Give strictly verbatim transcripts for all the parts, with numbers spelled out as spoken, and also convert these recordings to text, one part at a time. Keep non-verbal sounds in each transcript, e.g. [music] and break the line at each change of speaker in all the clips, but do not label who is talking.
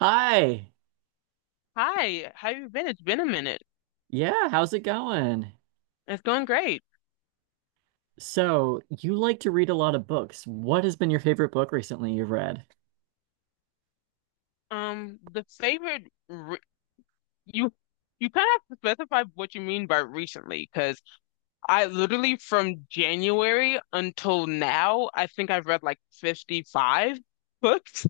Hi.
Hi, how you been? It's been a minute.
Yeah, how's it going?
It's going great.
So, you like to read a lot of books. What has been your favorite book recently you've read?
Um, the favorite re you you kind of have to specify what you mean by recently, because I literally from January until now, I think I've read like fifty-five [laughs] books.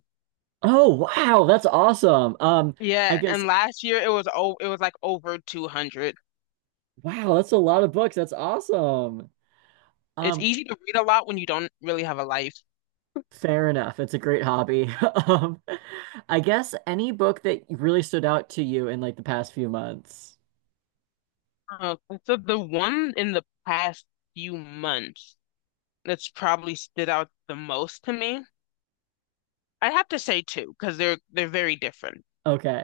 Oh, wow, that's awesome. Um,
Yeah,
I guess
and last year it was oh it was like over two hundred.
wow, that's a lot of books. That's awesome.
It's
Um,
easy to read a lot when you don't really have a life.
fair enough. It's a great hobby. [laughs] Um, I guess any book that really stood out to you in like the past few months.
Uh, so the one in the past few months that's probably stood out the most to me, I have to say two because they're they're very different.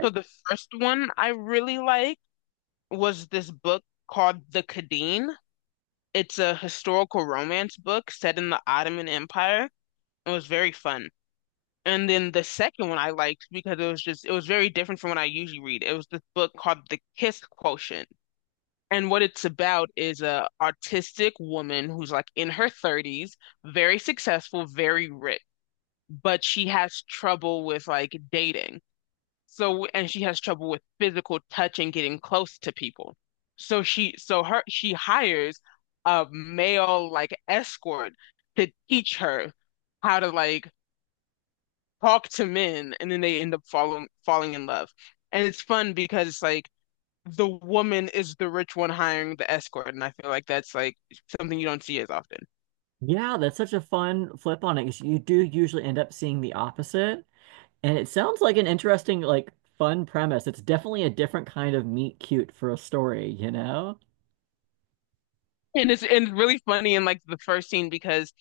So the first one I really liked was this book called The Khedive. It's a historical romance book set in the Ottoman Empire. It was very fun. And then the second one I liked because it was just it was very different from what I usually read. It was this book called The Kiss Quotient. And what it's about is a artistic woman who's like in her thirties, very successful, very rich, but she has trouble with like dating. So, and she has trouble with physical touch and getting close to people. So she, so her, she hires a male like escort to teach her how to like talk to men, and then they end up falling falling in love. And it's fun because it's like the woman is the rich one hiring the escort, and I feel like that's like something you don't see as often.
Yeah, that's such a fun flip on it because you do usually end up seeing the opposite. And it sounds like an interesting, like, fun premise. It's definitely a different kind of meet cute for a story, you know?
And it's and it's really funny in like the first scene because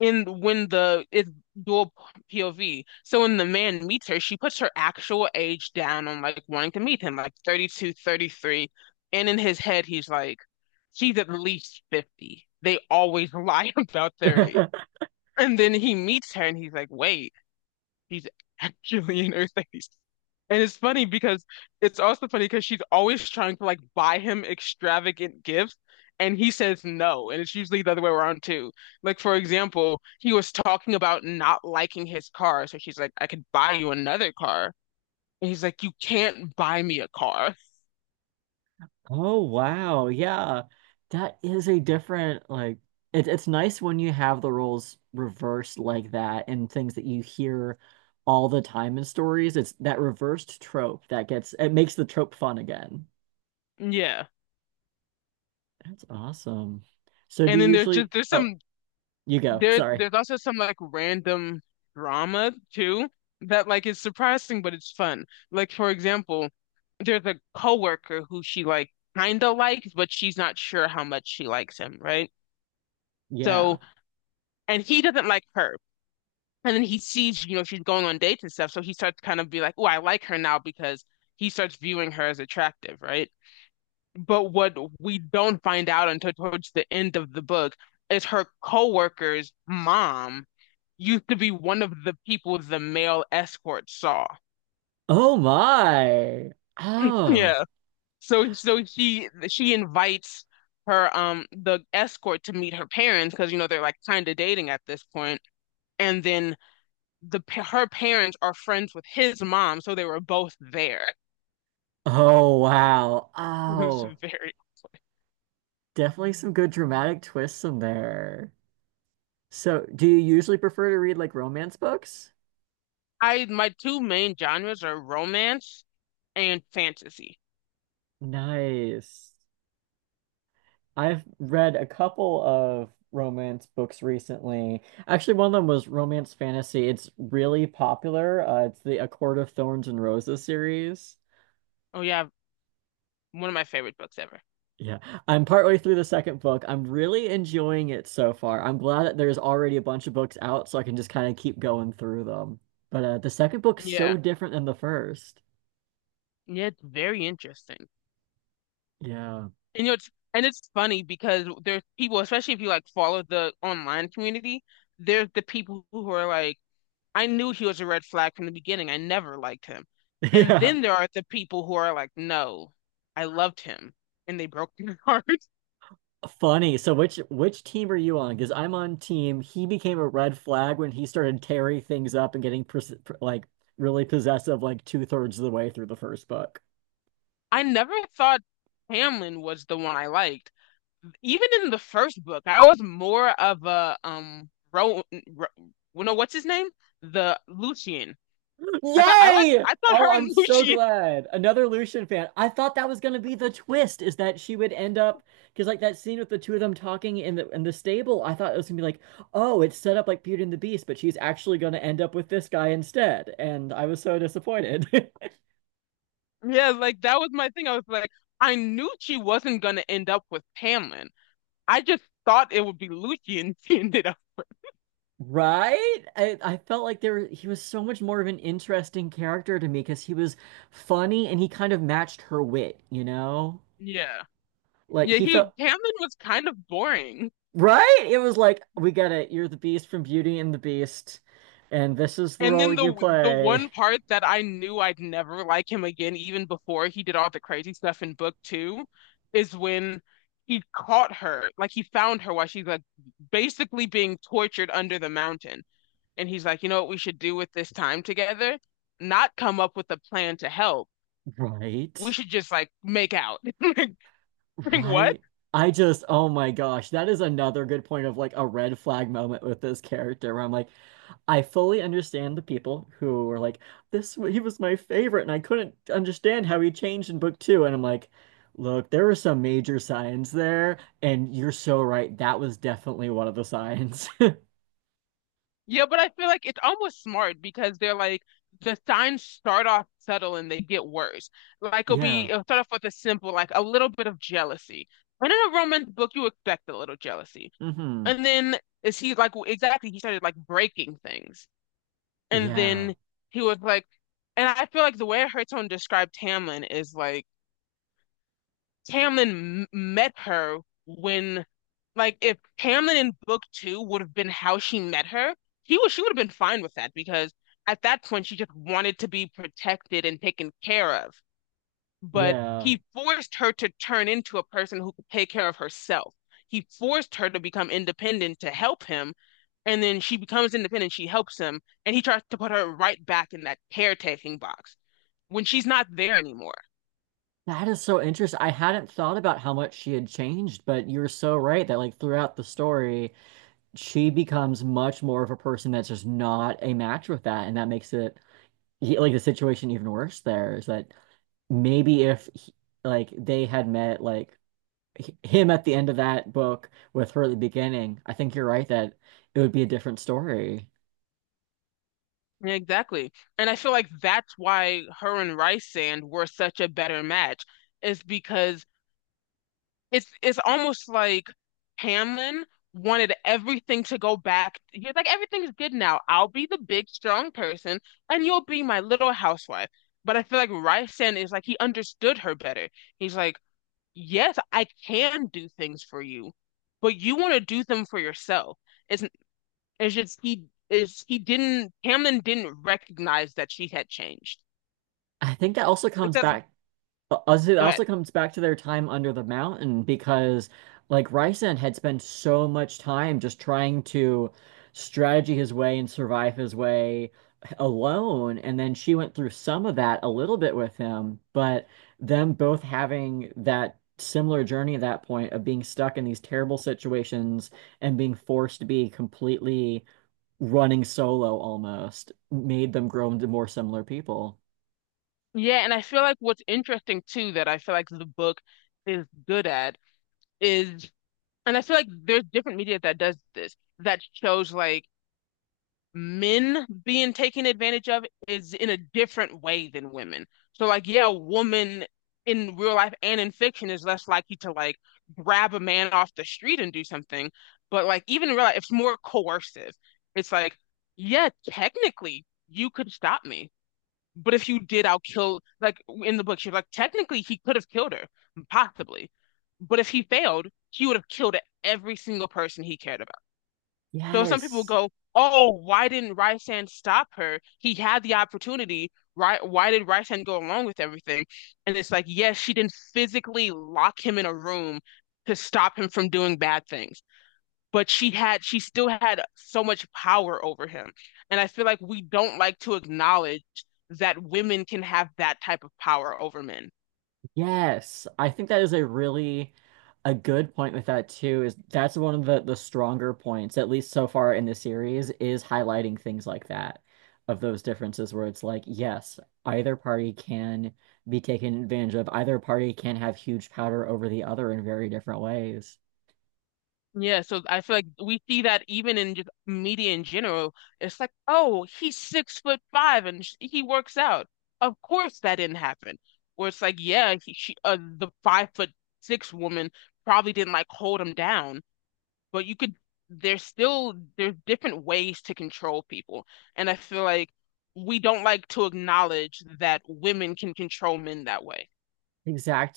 in when the it's dual P O V. So when the man meets her, she puts her actual age down on like wanting to meet him, like thirty two, thirty three. And in his head, he's like, she's at least fifty. They always lie [laughs] about their age.
[laughs]
And then he meets her and he's like, wait, she's actually [laughs] in her thirties. And it's funny because It's also funny because she's always trying to like buy him extravagant gifts and he says no. And it's usually the other way around too. Like for example, he was talking about not liking his car. So she's like, I could buy you another car. And he's like, you can't buy me a car.
Oh, wow. Yeah. That is a different, like, it, it's nice when you have the roles reversed like that and things that you hear all the time in stories. It's that reversed trope that gets, it makes the trope fun again.
Yeah.
That's awesome. So do
And
you
then there's
usually,
just there's
oh,
some.
you go.
There,
Sorry.
there's also some like random drama too that like is surprising, but it's fun. Like for example, there's a coworker who she like kind of likes, but she's not sure how much she likes him, right?
Yeah.
So, and he doesn't like her. And then he sees, you know, she's going on dates and stuff, so he starts to kind of be like, "Oh, I like her now," because he starts viewing her as attractive, right? But what we don't find out until towards the end of the book is her coworker's mom used to be one of the people the male escort saw.
Oh my. Oh.
Yeah. So so she she invites her um the escort to meet her parents because you know they're like kind of dating at this point. And then the pa- her parents are friends with his mom, so they were both there. [laughs]
Oh, wow.
It was
Oh,
very awkward.
definitely some good dramatic twists in there. So, do you usually prefer to read like romance books?
I my two main genres are romance and fantasy.
Nice. I've read a couple of romance books recently. Actually, one of them was romance fantasy. It's really popular. Uh, it's the A Court of Thorns and Roses series.
Oh yeah, one of my favorite books ever.
Yeah, I'm partway through the second book. I'm really enjoying it so far. I'm glad that there's already a bunch of books out, so I can just kind of keep going through them. But uh, the second book's
Yeah.
so different than the first.
Yeah, it's very interesting.
Yeah,
And you know, it's and it's funny because there's people, especially if you like follow the online community, there's the people who are like, I knew he was a red flag from the beginning. I never liked him.
[laughs]
And
yeah.
then there are the people who are like, no, I loved him and they broke my heart. [laughs]
Funny. So which which team are you on? Because I'm on team. He became a red flag when he started tearing things up and getting pers pr- like really possessive, like two thirds of the way through the first book.
I never thought Hamlin was the one I liked. Even in the first book, I was more of a um Ro, Ro well, no, what's his name? The Lucian. I thought I liked
Yay!
I thought
Oh,
her and
I'm
[laughs]
so
Lucian.
glad. Another Lucian fan. I thought that was gonna be the twist, is that she would end up because like that scene with the two of them talking in the in the stable, I thought it was gonna be like, oh, it's set up like Beauty and the Beast, but she's actually gonna end up with this guy instead. And I was so disappointed. [laughs]
Yeah, like that was my thing. I was like, I knew she wasn't gonna end up with Tamlin. I just thought it would be Lucci and [laughs] she ended up.
Right? I, I felt like there he was so much more of an interesting character to me because he was funny and he kind of matched her wit, you know?
Yeah.
Like
Yeah,
he
he
felt
Tamlin was kind of boring.
right? It was like, we get it. You're the Beast from Beauty and the Beast, and this is the
And
role
then
you
the the
play.
one part that I knew I'd never like him again, even before he did all the crazy stuff in book two, is when he caught her. Like he found her while she's like basically being tortured under the mountain. And he's like, you know what we should do with this time together? Not come up with a plan to help, we
Right?
should just like make out. [laughs] like, what?
Right? I just, oh my gosh, that is another good point of like a red flag moment with this character where I'm like, I fully understand the people who were like, this, he was my favorite, and I couldn't understand how he changed in book two. And I'm like, look, there were some major signs there, and you're so right. That was definitely one of the signs. [laughs]
Yeah, but I feel like it's almost smart because they're like the signs start off subtle and they get worse. Like it'll be
Yeah.
it'll start off with a simple like a little bit of jealousy. And in a romance book, you expect a little jealousy.
Hmm.
And then is he like exactly, he started like breaking things. And
Yeah.
then he was like, and I feel like the way her tone described Tamlin is like Tamlin m- met her when, like, if Tamlin in book two would have been how she met her, he was she would have been fine with that because at that point she just wanted to be protected and taken care of. But
Yeah.
he forced her to turn into a person who could take care of herself. He forced her to become independent to help him, and then she becomes independent. She helps him, and he tries to put her right back in that caretaking box when she's not there anymore.
That is so interesting. I hadn't thought about how much she had changed, but you're so right that like throughout the story, she becomes much more of a person that's just not a match with that, and that makes it he- like the situation even worse there is that maybe if he- like they had met like h- him at the end of that book with her at the beginning, I think you're right that it would be a different story.
Yeah, exactly. And I feel like that's why her and Rice were such a better match, is because it's it's almost like Hamlin wanted everything to go back. He's like, everything's good now. I'll be the big, strong person, and you'll be my little housewife. But I feel like Rice is like he understood her better. He's like, yes, I can do things for you, but you want to do them for yourself. It's it's just he is he didn't Hamlin didn't recognize that she had changed
I think that also comes
because
back Uh, also, it
Go ahead.
also comes back to their time under the mountain because, like, Ryzen had spent so much time just trying to strategy his way and survive his way alone. And then she went through some of that a little bit with him, but them both having that similar journey at that point of being stuck in these terrible situations and being forced to be completely running solo almost made them grow into more similar people.
Yeah, and I feel like what's interesting too that I feel like the book is good at is, and I feel like there's different media that does this that shows like men being taken advantage of is in a different way than women. So like yeah, a woman in real life and in fiction is less likely to like grab a man off the street and do something. But like even in real life, it's more coercive. It's like, yeah, technically you could stop me. But if you did, I'll kill like in the book, she's like, technically he could have killed her, possibly. But if he failed, he would have killed every single person he cared. So some people
Yes.
go, "Oh, why didn't Rysand stop her? He had the opportunity. Why, why did Rysand go along with everything?" And it's like, yes, she didn't physically lock him in a room to stop him from doing bad things, but she had, she still had so much power over him. And I feel like we don't like to acknowledge that women can have that type of power over men.
Yes, I think that is a really a good point with that too, is that's one of the the stronger points, at least so far in the series, is highlighting things like that, of those differences where it's like, yes, either party can be taken advantage of, either party can have huge power over the other in very different ways.
Yeah, so I feel like we see that even in just media in general. It's like, oh, he's six foot five and sh he works out. Of course that didn't happen. Where it's like, yeah, he, she, uh, the five foot six woman probably didn't like hold him down, but you could, there's still, there's different ways to control people. And I feel like we don't like to acknowledge that women can control men that way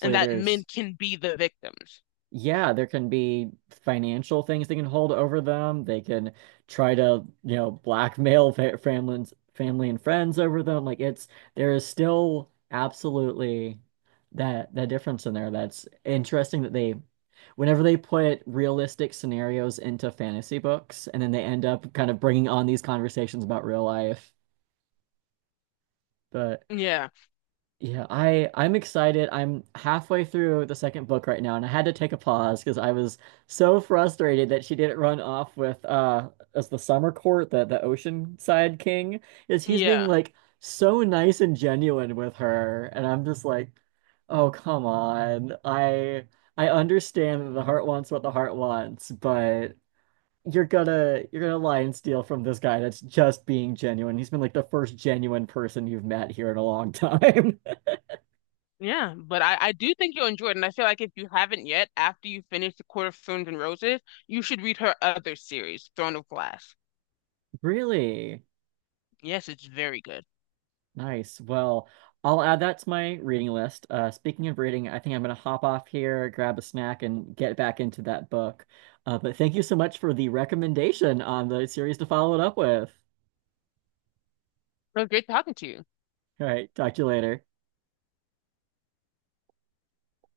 and that men
there's
can be the victims.
yeah, there can be financial things they can hold over them. They can try to, you know, blackmail fa families, family and friends over them. Like it's there is still absolutely that that difference in there. That's interesting that they whenever they put realistic scenarios into fantasy books and then they end up kind of bringing on these conversations about real life. But
Yeah,
yeah, I I'm excited. I'm halfway through the second book right now, and I had to take a pause because I was so frustrated that she didn't run off with uh as the Summer Court, the the Oceanside King, is he's being
yeah,
like so nice and genuine with her, and I'm just like, oh come on. I I understand that the heart wants what the heart wants, but you're gonna you're gonna lie and steal from this guy that's just being genuine. He's been like the first genuine person you've met here in a long [laughs] time.
yeah. But I, I do think you'll enjoy it. And I feel like if you haven't yet, after you finish The Court of Thorns and Roses, you should read her other series, Throne of Glass.
Really?
Yes, it's very good.
Nice. Well, I'll add that to my reading list. Uh, speaking of reading, I think I'm going to hop off here, grab a snack, and get back into that book. Uh, but thank you so much for the recommendation on the series to follow it up with.
It was great talking to you.
All right, talk to you later.